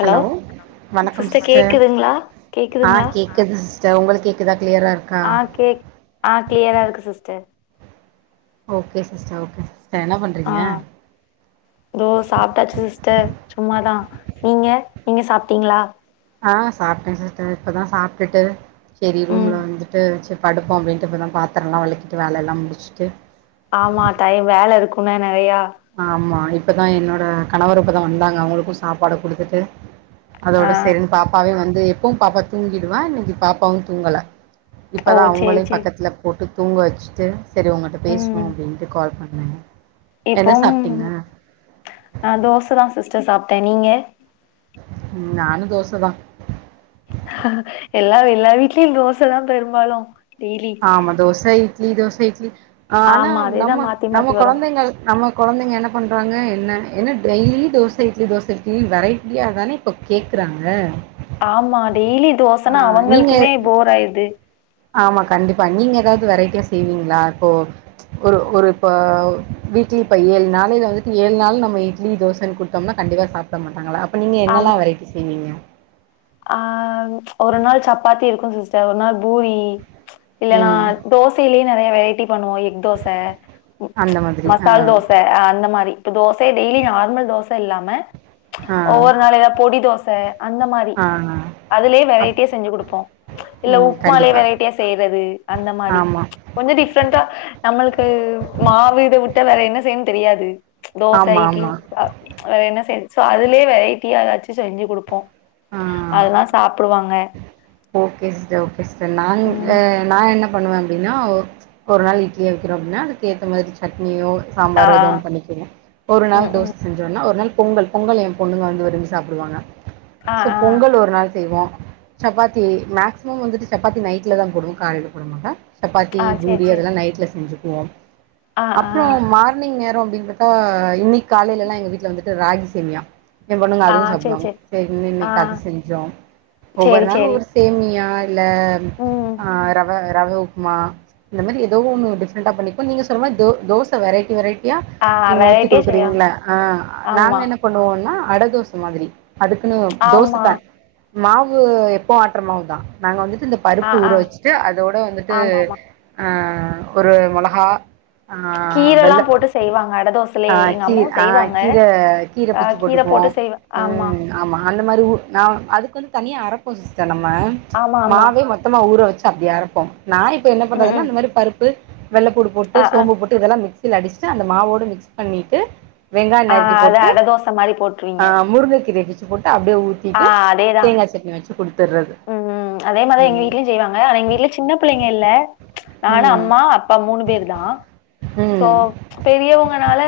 Hello வணக்கம் sister ஆ கேக்குது சிஸ்டர் உங்களுக்கு கேக்குதா கிளியரா இருக்கா ஆஹ் கேக் ஆஹ் கிளியரா இருக்கு சிஸ்டர் ஓகே சிஸ்டர் ஓகே என்ன பண்றீங்க ஆஹ் தோ சாப்ட்டாச்சு சிஸ்டர் சும்மாதா நீங்க நீங்க சாப்ட்டீங்களா ஆஹ் சாப்ட்டேன் சிஸ்டர் இப்பதான் சாப்பிட்டுட்டு சரி ரூம்ல ம் வந்துட்டு படுப்போம் அப்டின்ட்டு இப்பதா பாத்ரம்லா வெலக்கிட்டு வேலல்லா முடிச்சிட்டு ஆமா டைம் வேல இருக்குன நறையா ஆமா இப்பதா என்னோட கணவரு இப்பதா வந்தாங்க அவங்களுக்கு சாப்பாடு குடுத்துட்டு அதோட ஆ சரினு பாப்பாவே வந்து எப்பவும் பாப்பா தூங்கிடுவா இன்னைக்கு பாப்பாவு தூங்கல ஓ இப்பதான் சேரி அவுங்களே சேரி பக்கத்துல போட்டு தூங்க வெச்சுட்டு செரி உங்கள்ட்ட பேசுவோ அப்டின்ட்டு கால் பண்ண இப்போ அஹ் தோச தா சிஸ்டர் சாப்ட்டே நீங்க ம் நானு தோசதான் ஹ எல்லா எல்லா வீட்லயும் தோசை தா பெரும்பாலும் ஆமா தோச இட்லி தோச இட்லி ஆனா ஆமா அதேதா நம்ம மாத்தி நம்ம மாத்தி வரு கொழந்தைங்க நம்ம கொழந்தைங்க என்ன பண்றாங்க என்ன என்ன டெய்லி தோச இட்லி தோச இட்லி வெரைட்டியா தானே இப்ப கேக்குறாங்க ஆமா டெய்லி தோசனா ஆ நீங்க அவங்களுக்குமே போர் ஆயிர்து ஆமா கண்டிப்பா நீங்க ஏதாவது வெரைட்டியா செய்வீங்களா இப்போ ஒரு ஒரு இப்ப வீக்லி இப்ப ஏழு நாளையில வந்துட்டு ஏழு நாளு நம்ம இட்லி தோசன்னு குடுத்தோம்னா கண்டிப்பா சாப்பிட மாட்டாங்கள அப் நீங்க என்னெல்லா வெரைட்டி செய்வீங்க ஆஹ் ஒரு நாள் சப்பாத்தி இருக்கும் சிஸ்டர் ஒரு நாள் பூரி இல்லனா ம் தோசியிலே நறைய வெரைட்டி பண்ணுவோ எக் தோச அந்த மாதிரி ஆ மசால் தோச அந்த மாரி இப்போ தோச டெய்லி நார்மல் தோச இல்லாம ஆ ஒவ்வொரு நாள் ஏதாவது பொடி தோச அந்த மாரி ஆ அதுலயே அப் வெரைட்டியா செஞ்சு கொடுப்போம் இல்ல ம் உப்புமாலேயே கண்டிப்பா வெரைட்டியா செய்யறது அந்த மாதிரி ஆமா கொஞ்ச டிஃப்ரெண்டா நம்மளுக்கு மாவிட விட்டு கிட்ட வேற என்ன செய்யன்னு தெரியாது தோசை ஆமா இட்லி ஆமா வேற என்ன சே சோ அதுலய வெரைட்டியா ஏதாச்சும் செஞ்சு குடுப்போம் ஆ அதல்லாம் சாப்பிடுவாங்க ஓகே சிஸ்டர் ம் பண்ணுவேன் அப்டின்னா ஒரு நாள் இட்லியே வைக்கிறோம் அப்டின்னா அதுக்கு ஏத்த மாதிரி சட்னியோ ஆ சாம்பார் ஏதோ ஒன்னு பண்ணிக்கங்க ஒரு நாள் ம் தோசை ம் செஞ்சோன்னா ஒரு நாள் பொங்கல் பொங்கல் என் பொண்ணுங்க வந்து விரும்பி சாப்டுவாங்க ஆ சோ ஆ பொங்கல் ஒரு நாள் செய்வோம் சப்பாத்தி மேக்ஸிமம் வந்துட்டு சப்பாத்தி நைட்டில தான் போடுவோம் காலைல போடமாட்டோம் சப்பாத்தி ஆ சேரி பூரி சேரி அதெல்லா நைட்ல செஞ்சுக் ஆ [unintelligible] ஆ அப்புறம் மார்னிங் நேரம் அப்டின்னு ஆ இன்னைக்கு காலையில எல்லாம் எங்க வீட்டுல வந்துட்டு ராகி சேமியா என் பொண்ணுங்க ஆ அதுவும் சேரி சாப்பிடுவாங்க சேரி சரி ஆ இன்னைக்கு அது செஞ்சோம் ஒவ்வொரு சேரி நாள் சேரி ஒரு சேம் பியார் இல்ல ம் ஆஹ் ரவ ரவை உப்மா இந்த மாரி ஏதோ ஒண்ணு டிஃபிரண்ட் ஆ பண்ணி நீங்க சொற மாதர தோசை வெரைட்டி வெரைட்டி யா ஆ நீங்க ஊத்தி வெரைட்டியா செய்வா குடுக்குறிங்கல்ல ஆ நாங்க ஆமா என்ன பண்ணுவோன்னா அட தோச மாதிரி அதுக்குன்னு தோசை ஆமா தான் மாவூ எப்போ ஆற்றமதான் நாங்க வந்து இந்த ஆ பருப்பு ஊற ஆ வெச்சுட்டு அதோட வந்துட்டு ஆமாமா ஆ ஒரு மொளகா ஆ கீரல்லா வெள்ள போட்டு செய்வாங்க அட ஆ தோசைலயே எங்க கீரை அம்மாவு ஆ செய்வாங்க கீரை கீரை ஆ பிச்சு கீர போட்டு போட்டுக்குவோம் செய்வா ஆமா ம் ஆமா அல்ல மறுவு நா அதுக்கு வந்து தனியா அரப்போ சிஸ்டர் நம்ம ஆமா ஆமா மாவே மொத்தமா ஊற வச்சு அப்டி அரப்போ நானு இப்ப என்ன ம் பண்றதுன்னா ம் இந்த மாரி பருப்பு வெள்ளைப்பூண்டு போட்டு ஆ ஆ சோம்பு போட்டு இதெல்லா மிக்ஸ் மிக்ஸில அடிச்சிட்டு அந்த மாவோடு மிக்ஸ் பண்ணிட்டு வெங்காய ஆ நறுக்கி அது போட்டு அட தோச மாரி ஆ போட்ருவீங்க முருங்க கிரயேப்பிச்சி அப்டியே ஊத்திட்டு தேங்கா சட்னி வச்சு கொடுங் உம்ம் அதே மாறி எங்க வீட்லயும் செய்வாங்க ஆனா எங்க வீட்டுல சின்ன பிள்ளைங்க இல்ல ம்ச் நானு ம் அம்மா அப்பா மூணு பேர் தான் சோ ம் பெரியவங்கனால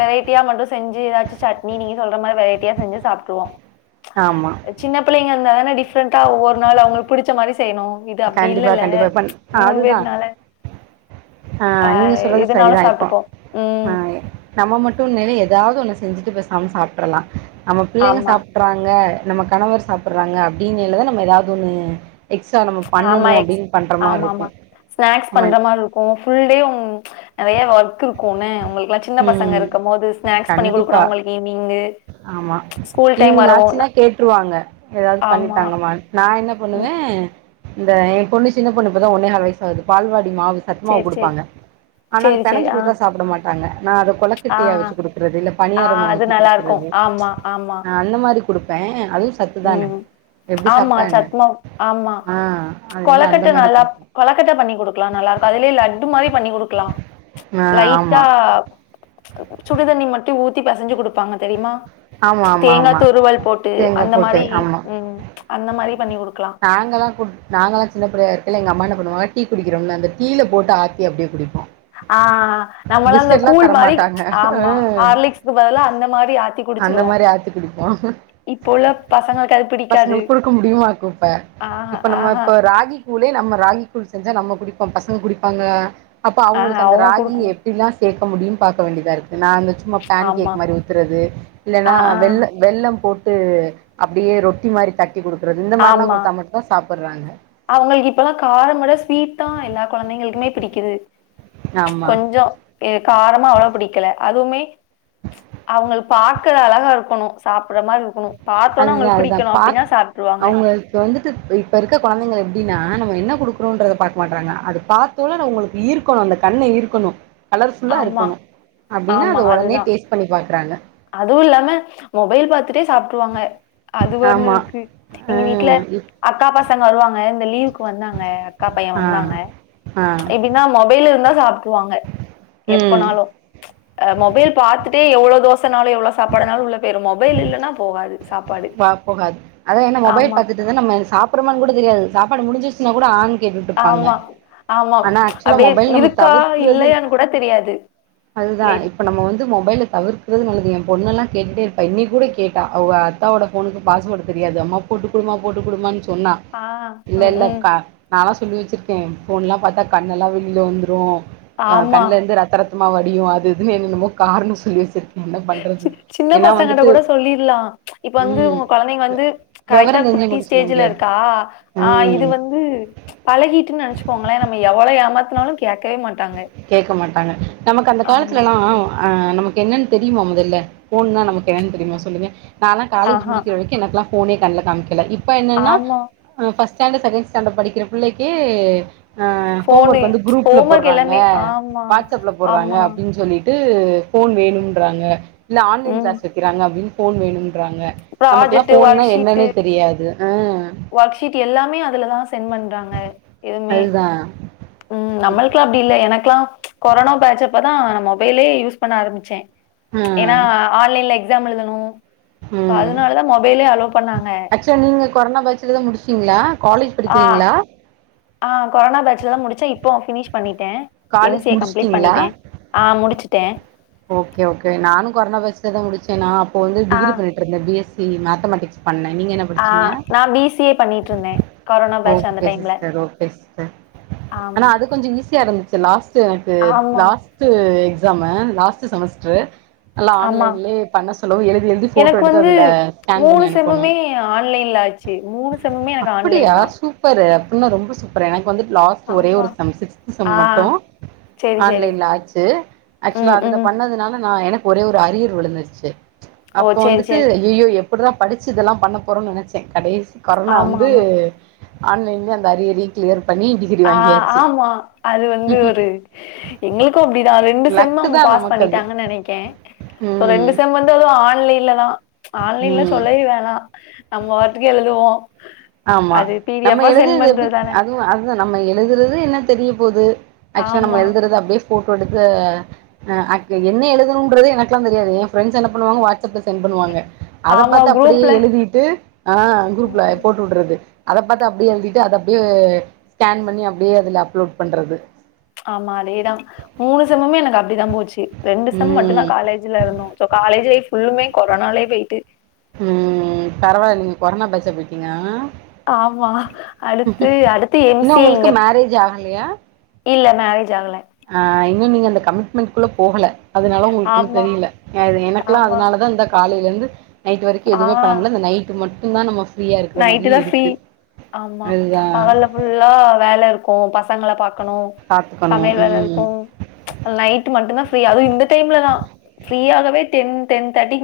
வெரைட்டியா மட்டும் செஞ்சு ஏதாச்சும் சட்னி நீங்க சொல்ற மாறி வெரைட்டியா செஞ்சு சாப்பிடுவோம் ஆமா ம் ச் சின்ன பிள்ளைங்க இருந்தா தானே டிப்ரண்டா ஒவ்வரு நாள் அவளுக்கு புடிச்ச மாரி செய்ணும் இது அப்படி கண்டிப்பா இல்லல்ல கண்டிப்பா இப்ப மூணு அதுதா பேர்னால ஆ நீங்க சொல்றது எதுனாலு சரிதான் இப்போம் சாப்ட்டுப்போ ஆ ம் நம்ம மட்டும் நிலைய ஏதாவது ஒன்னு செஞ்சுட்டு பேசாமனு சாப்டர்லா நம்ம பிள்ளைங்க ஆமா சாப்ட்றாங்க நம்ம கணவர் சாப்பிடுறாங்க அப்படின்னுல தான் நம்ம ஏதாவது ஒண்ணு எக்ஸ்ட்ரா நம்ம பண்ணணு ஆமா எக்ஸ் அப்டின்னு பண்ற மாரி ஆமா இருக்கு ஆமா ஸ்நாக்ஸ் ஆமா பண்ற மாரி இருக்கும் ஃபுல் டேயும் ம் நிறைய ஒர்க் இருக்கும் என்ன உங்களுக்குல்லாம் சின்ன பசங்க ம் இருக்கும் போது ஸ்நாக்ஸ் பண்ணி கொடுக்கனு கண்டிப்பா அவங்களுக்கு ஈவினிங் ஆமா ஈவினிங் ஆச்சுன்னா ந- கேட்டுருவாங்க ஏதாவது பண்ணி ஆமா தாங்கமா நான் என்ன பண்ணுவே ம் இந்த ஏன் பொண்ணு சின்ன பொண்ணுப்புதான் ஒன்னேஹால் வைஸ் ஆகுது பால்வாட் மாவு சத்தமாவு சேரி சேரி கொடுப்பாங்க ஆனா சேரி சேரி பெனஞ்சு ஆ கொடுத்தா சாப்பிட மாட்டாங்க நா அத ஆ கொழக்கட்டயா அவிச்சு கொடுக்குறது இல்ல ஆ பனியாராமா அது ஊத்தி நல்லா குடுக் இருக்கும் ஆமா ஆமா கொடுப்பேன் அது உம் ஆமா சத்மாவ் ம் ஆமா ஆ அதனால அந்த கொழக்கட்ட மாரி நல்லா குடுப்பே கொழக்கட்ட பண்ணி குடுக்கலாம் நல்லா இருக்கும் அதுலயே லட்டு மாறி பண்ணி குடுக்கலாம் ஆ லைட்டா ஆமா சுடிதண்ணி மட்டும் ஊத்தி பெசஞ்சி குடுப்பாங்க தெரியுமா ஆமா ஆமா தேங்கா ஆமா துருவல் போட்டு தேங்கா போட்டு மாரி ஆமா ம் அந்த மாரி பண்ணி குடுக்கலா நாங்கலா நாங்கலா சின்ன பிள்ளயா [unintelligible] எங்க அம்மா பண்ணுவங்க டீ குடிக்கிற ம்ல அந்த டீ ல போட்டு ஆத்தி அப்படியே குடி ஆ நம்மல்லாம் அந்த கூழ் மாரி தரமாட்டாங்க ஆ ஆமா ஹார்லிக்ஸ்கு பதிலாம் அந்த மாரி ஆத்தி குடிச்ச அந்த மாரி ஆத்து குடிப்போம் பசங்களுக்கு அது பசங்க பிடிக்காது கொடுக்க முடியுமாக்கும் இப்ப ஆஹா இப்ப நம்ம ஆஹா இப்ப ராகி கூலே நம்ம ராகி கூ செஞ்சா நம்ம குடிப்போம் பசங்க குடிப்பாங்களா அப்போ ஆஹா அவங்களுக்கு அந்த அவங்க ராகி குடுக்கணு எப்படிலாம் கேட்க முடியும் பாக்க வேண்டியதா இருக்கு நா அந்த சும்மா பேன் ஆமா கேக் மாரி ஊத்துறது ல்லா ஆ ஆ வெள்ள வெள்ள [unintelligible] போட்டு அப்டியே ரொட்டி மாரி தட் டிகுடுக்குறது இந்த மாரிலாம் குடுத்தா மட்டுந்தான் சாப் போட்றாங்க அவுங்களுக்கு இப்பதா காரமோட ஸ்வீட் தான் எல்லா கொழந்தைங்களுக்குமே பிடிக்கிது ஆமா கொஞ்சோ ஏ காரமா அவளோ புடிக்கல அதுவுமே ச் அவுங்கள் பாக்குற அலகா இருக்குணும் சாப்புட்ற மாரி இருக்குணும் அதுதா அதுதா பா அவுங்கள்க்கு வந்துட்டு இப் இப்பருக்க கொழந்தைங்களுக் ப்டினா நம்ம என்ன குடுக்குரோன்றத பாக்க மாட்றாங்க அது பாத்தோனே அவ்ங்களுக்கு ஈர்க்கணும் அந்த கண்ண ஈர்க்கணும் கலர்ஃபுல்லா ஆமா இருக்கொணு அப்டின்னா அத ஒடனே டேஸ்ட் பண்ணி பாக்கறாங்க அதுவுல்லாம மொபைல் பாத்துட்டே சாப்ட்ருவாங்க அது ஆமா ஒன்னுருக்கு ஆ எங்க வீட்ல இப் அக்கா பாசங்க வருவாங்க இந்த லீவுக்கு வந்தாங்க அக்கா பையே ஆ வந்தாங்க ஆ எப்டின்னா மொபைல் இருந்தா [unintelligible] புவாங்க ம் எப்பனாலு அ மொபைல் பாத்துட்டே எவ்ளோ தோ சன்னாலு எவ்ளோ சாப்பாடுனாலு உள்ள இல்லன்னா போகாது சாப்பாடு வா போகாது அதான் என்ன மொபைல் ஆமா பாத்துட்டுதா நம்ம சாப்புட்றோமோன் கூட தெரியாது சாப் பாடு முடிஞ்சிஸ்சுன்னா கூட ஆங் கேட்டுட்ருப்பாங்க ஆமா ஆமா ஆனா ஆக்சுலா அப்டியே மொபைல் நம்ம இருக்கா தவுர்க்குறது அ இல்லையான்னு கூட தெரியாது அதுதா பிளேட்ல இப்ப நம்ம வந்து மொபைல்லு தவிர்க்குறது நல்லது என் பொண்ணல்லாம் கேட்டுட்டே [unintelligible] கூட கேட்டா அவ்வ அத்தாவோட ஃபோனுக்கு பாஸ்வோடு தெரியாது அம்மா போட்டு குடுமா போட்டு குடுமான்னு ச் சொன்னா ஆ இல்ல ம் இல்ல ம் க நாளா லவ்லி வச்சுர்க்கே ஃபோன்லா பாத்தா கண்ணல்லா வெளில வந்துரு அ ஆமா கண்லேர்ந்து ரத்தரத் ம்மா வடியு அது இதுன்னு என்னன்னமோ காரணோ சொல்லி வெச்சிரு என்ன பண்றது ஏன்னா ப்பசங்க வந்துட்டு கூட சொல்லிர்லா இப்ப வந்து ம் ஒங்க கொழந்தைங்க வந்து கரெக்ட்டா வெவரந் குட்டி தெரிஞ்சவங்கள்ட்ட சொல்ல முடியாது ஸ்டேஜிலருக்கா அ இது ம் வந்து பழகிட்னா வெச்சுகோங்லே நம்ம எவ்ளோ எ சமத்துனாலு கேக்கேவே மாட் கேக்க மாட்டாங்க நமக்கு அந்த ஆமா காலத்துலலாம் அஹ் நமக்கு என்னன் தெரியுமா மொதல்ல ஃபோன்னா நமக்கு என்னன் தெரியுமா சொல்லுங்க நாளா காலேஜ் ஆஹா முடிக்கிற வரைக்கியு எனக்லா ஃபோனே கண்ல காமிக்கேல இப் ப்ப என்னன்னா ஆமா ம் ஃபர்ஸ்ட் ஸ்டாண்டர் செகேண்ட் ஸ்டாண்டர் படிக்கிற புள்ளைக்கே ஆஹ் ஹோம் ஃபோனு ஒர்க் வந்து குரூப்ல ஹோம் ஒர்க் போடுறாங் ங்க எல்லாமே ஆமா வாட்ஸ்ஸப்ல போடுறாங்க ஆமா அப்டின் சொல்லி ட்டு போன் வேணும்ன்றாங்க ல்ல ஆன்லைன் ம் க்ளாஸ் வக்கிறாங்க அப்டின் போன் வேணும் ராங்க நமக்லா போன் னா என்னன்னே தெரியாது ஆ ஒர்க்ஷீட் எல்லாமே அதுலதான் சென்ட் பண்றாங்க எதுமே அதுதான் உம் நம்மள்க்லா இல்ல எனக்லா கொரோனா பேட்சப்பதா நா மொபைலே யூஸ் பண்ண ஆரம்பிச்சே ஆ ஏனா ஆன்லைன்ல ஜாம் எழுதணூ ம் பண்ணாங்க ஆக்சுவலா நீங்க கொரோனா பேச்சுலதா முடிசு கீங்ளா காலேஜ் ஆ படிக்கிறீங்களா ஆ கொரோனா பேட்ச்லதா முடிச்சா இப்போ ஃபினிஷ் பண்ணி டே எம் காலேஜ் சி ஏ கம்ப்ளீட் முடிச்சுட்டீங்களா பண்ணிட்டே ஆ முடிச்சுட்டே ஓகே ஓகே நானு கொரோனா பேட்சுல தா முடிச்சேனா ப்போ வந்து ஆ டிகிரி பண்ணிட்டு இருந்த பி எஸ் சி மேத்தமெட்டிக்ஸ் பண்ண நீங்க என்ன ஆ படிச்சீங்க நா பி சி ஏ பண்ணிட்ருந்தே கொரோனா பேட்ச் அந்த ஓகே டைம்ல சிஸ்டர் ஓகே சிஸ்டர் ஆனா ஆமா அது கொஞ்சம் ஈஸியா இருந்துச் இது லாஸ் ஸ்ட் எனக்கு ஆமா லாஸ்ட் எக்ஸ் அதுலாம லாஸ்ட் ஸ் செமஸ்டர் நல்லா ஆமா ஆன்லைன்லயே பண்ண சொல்ல எழுதி எழுதி போட்டோ எனக்கு எடுத்து வந்து அதுல ஸ்கேன் பண்ணி அனுப்பனு செம்முமே ஆன்லைன்ல ஆச்சு. செம்முமே எனக்கு ஆன்லைன் அப்படியா தான். சூப்பரு இன்னு ரொம்ப சுப்பரெ எனக் ப்ப வந்து லாஸ்ட் ஒரே ஆமா. ஒரு செம் சிக்ஸ்த் செம் ஆ. மட்டு சரி, சரி. ஆன்லைன்ல ஆச்சு ஆக்சுவலா ம், அதுல ம். பண்ணதுனால நா எனக் ஒரே ஒரு அரியர் விழுந்துருச்சு ஓ! அப்போ சரி, வந்துட்டு சரி. ஐயயோ எப் எப்புடுறா படிச்சு இதெல்லாம் பண்ண போறோம் நெனைச்சே கடைசி கொரனா ஆமா, வந்து ஆமா. ஆன்லைன்ல அந்த அரியரயு கிளியர் பண்ணி டிகிரி ஆ வாங்கியாச்சு ஆமா அது வந்து ஒரு எங்களுக்கு அப்படிதா ரெண்டு செம்ம லக்கு அவங்க தா பாஸ் நமக்கு பண்ணி அது ட்டாங்கன் நெனைக்கே ரெண்டு ம் செம் வந்து அதுவு ஆன் ள்ள இல்லதான் ஆன்லைன்ல ம் சொல்லவே வேணா நம்ம வாட்டுக்கு எழுதுவோ ஆம்மா நம்ம எழுது எப்டி பண்றது தானே. அதுவு அதுதான நம்ம எழுதுறது என்ன தெரிய போது ஆக்சுல் நம்ம ஆமா. எழுதுறது அப்பே போட்டோ எடுத்து ஆக் என்ன எழுதுணன்றதே எனக்கல்லா தெரியாது என் ஃப்ரெண்ட்ஸ் என்ன பண்ணுவாங்க வாட்ஸ்அப்ல சென்ட் பண்ணுவாங்க அத ஆமா பாத்து அப்படியே குரூப்ல எழுதிட்டு ஆஹ் குரூப்ல து அத பாத்து அப்டியே எழுதிட்டு அத அப்டியே ஸ்கேன் பண்ணி அப்டியே அதுல அப்லோட் பண்றது ஆமா அதேதான் மூணு செம்முமே எனக்கு அப்டிதா போச்சி ரெண்டு செம் மட்டும் ம் தான் காலேஜில்ல இருந்தோம் சோ காலேஜ் லைஃப் புல்லுமே கொரோனாலே பெயிட்டு ம் பரவாயில்ல நீங்க கொரோனா பேஜ்ஜா போயிட்டீங்க ஆமா அடுத்து அடுத்து இன்னு எம்சி உங்களுக்கு இங்க மேரேஜ் ஆகலையா இல்ல மேரேஜ் ஆகல ஆ இன்னும் நீங்க அந்த கமிட்மெண்ட் குள்ள போகல அதனால ஒங்களுக் ஒன்னும் ஆமா தெரியில்ல என எனக்கெல்லாம் ஆமா அதனாலதா இந்த காலையிலருந் [inaudible] நைட்டு வரைக்கி ஆ எதுவுமே பண்ணமுல்ல இந்த நைட்டு மட் இந்தா நம்ம ஃப்ரீயா இருக்கிற நைட்டு மாரியே தா ஃப்ரீ இருக்கு. ஆம்மா அதுதான் பகல்ல்லா ஃபுல்லா வேல இருக்கும் பஸ் சங்கள பாக்கணும் பாத்துக்கணும். சமையல் ம். வேலருக்கும் நைட்டு மட்டும்தா ஃப்ரீ இந்த டைம்லலா ஃப்ரீயகவே டென் டென் தர்டி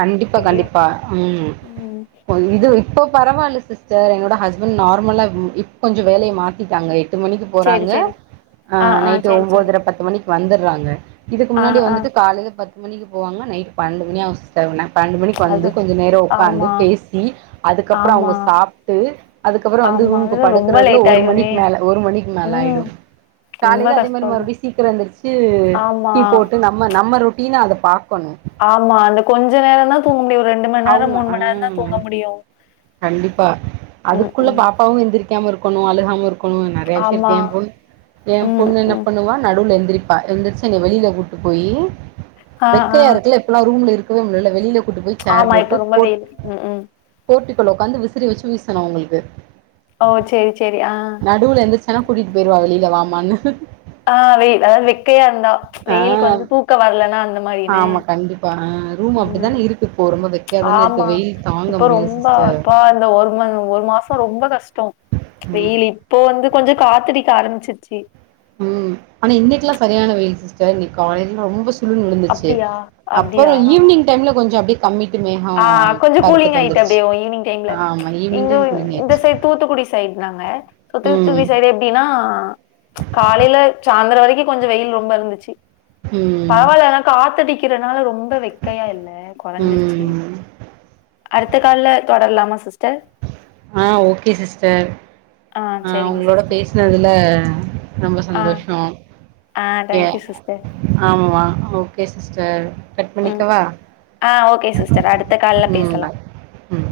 கண்டிப்பா கண்டிப்பா ம் ம் இப்ப இது விட் இப்போ பரவால்ல சிஸ்டர் என்னோட ஹஸ்பண்ட் நார்மலா இப்ப கொஞ்ச வேலைய மாத்திட்டாங்க எட்டு மணிக்கு சேரி போறாங்க சேரி ஆ ஆ நைட்டு சேரி சேரி ஒம்போதற பத்து மணிக்கு வந்துட்றாங்க இதுக்கு ஆ முன்னாடி ஆ வந்துட்டு காலையில் பத்து மணிக்கு போவாங்க நைட் பண்டு மணி ஆகு தெர்ம பண்டு மணிக்கு வந்து அது கொஞ்ச நேரோ உக்காந்து ஆமா பேசி அதுக்கப்புறோ ஆமா அவுங்க சாப்ட்டு அதுக்கப்புறோ வந்து ஆமா ரூம்க்கு அது ரொம்ப படுக்கறதுல லேட் ஒரு ஆயிருமே மணிக்கு மேல ஒரு மணிக்கு மேல ம் ஆயிடும் ரொம்ப காலையில அதே மாரி கஷ்டோ அது மறுபடியும் சீக்கிரோ எழுந்திர்ச்சி ஆமா டீ போட்டு நம்ம நம்ம டீன்னாதுப்பா ஆமா அந்த கொஞ்ச நேர தா தூங்க முடியு ஒரு மண் நேரோ அவுங்க ஆ மண் நேரந்தா தூங்க முடியு கண்டிப்பா ம் அதுக்குள்ள ம் பாப்பாவு எந்திரி காம இருக்கணு அழுகாம இருக்கணு கும் நெறைய விஷய ஆமா எ பொன் எ ம் பொண்ணு என்ன ம் பண்ணுவா நடுவுல எந்திரி ப்ப எந்திரிச்சு என்ன வெளில கூட்டிட்டு போயி ஆ ஆ வெக்கையா இருக்குல்ல இப்ப எல்லா ரூம்ல இருக் கும் வெள்ள வெளில கூட் ஆமா இப்போ ரொம்ப வெயில் க்கும் கீழே உட்காந்து விசிறி வெச்சு வீசணு அவுங்களுக்கு ஓ சேரி சேரி ஆ நடுவுல எந்திரிச்சான்னா கூட்டிட்டு போயிடுவா வெளியில வாமா மண்ணு ஆ வெய் வெயில் அதாவது வெக்கையா இருந்தா ஆ வெயிலுக்கு வந்து தூக்கோ வரலன்னா அந்த மாரின்னு ஆமா கண்டிப்பா ஆ ரூம் ம் அப்டித்தானே இருக் ஆமா இப்ப முடியல ரொம்ப சிஸ்டர் அப்பா இந்த ஒரு மண் ஒரு மாசோ ரொம்ப கஷ்டோ ம் வெயில்ல இப்போ வந்து கொஞ்சோ காத்தடிக்க ஆரம்பிச்சி சி உம் ஆனா இன்னைக்கு எல்லா சரியான வெயில் சிஸ்டர் இன்னைக்கு காலையில ரொம்ப விழு விழுந்துச்சு அப்டியா அப்புறோ அப்டியா ஈவினிங் டைம்ல கொஞ்சோ அப்டியே கமிட் ஆ கொஞ்சோ கூலிங் ஆயிட்டு அப்டியே ஈவினிங் டைம்ல ஆமா ஈவினிங் இங்க டைம் இந்த குளிங்காயிடுச்சு சைட் தூத்துக்குடி சைடு நாங்க ம் [unintelligible] எப்டினா ஆ காலையில சாய்ந்திர வரைக்கூ கொஞ்சோ வெயில் ரொம்ப இருந்துச்சு ம் பரவாயில்ல காத்தடிக்கிறதுனால ரொம்ப வெக்கையா இல்ல குறைஞ்சிருச்சு ம் அடுத்த கால்ல தொடரலாமா சிஸ்டர் ஆ ஓகே சிஸ்டர் ஆ செரிங்க உங்களோட சிஸ்டர் பேசினதுல ரொம்ப ஆ சந்தோஷோ ஆ ஒகே எ தேங்க்யூ சிஸ்டர் ஆமா ஓகே சிஸ்டர் கட் ம் பண்ணிக்கவா ஆ ஓகே சிஸ்டர் அடுத்த கால்ல ம் பேசலா பாய் ம்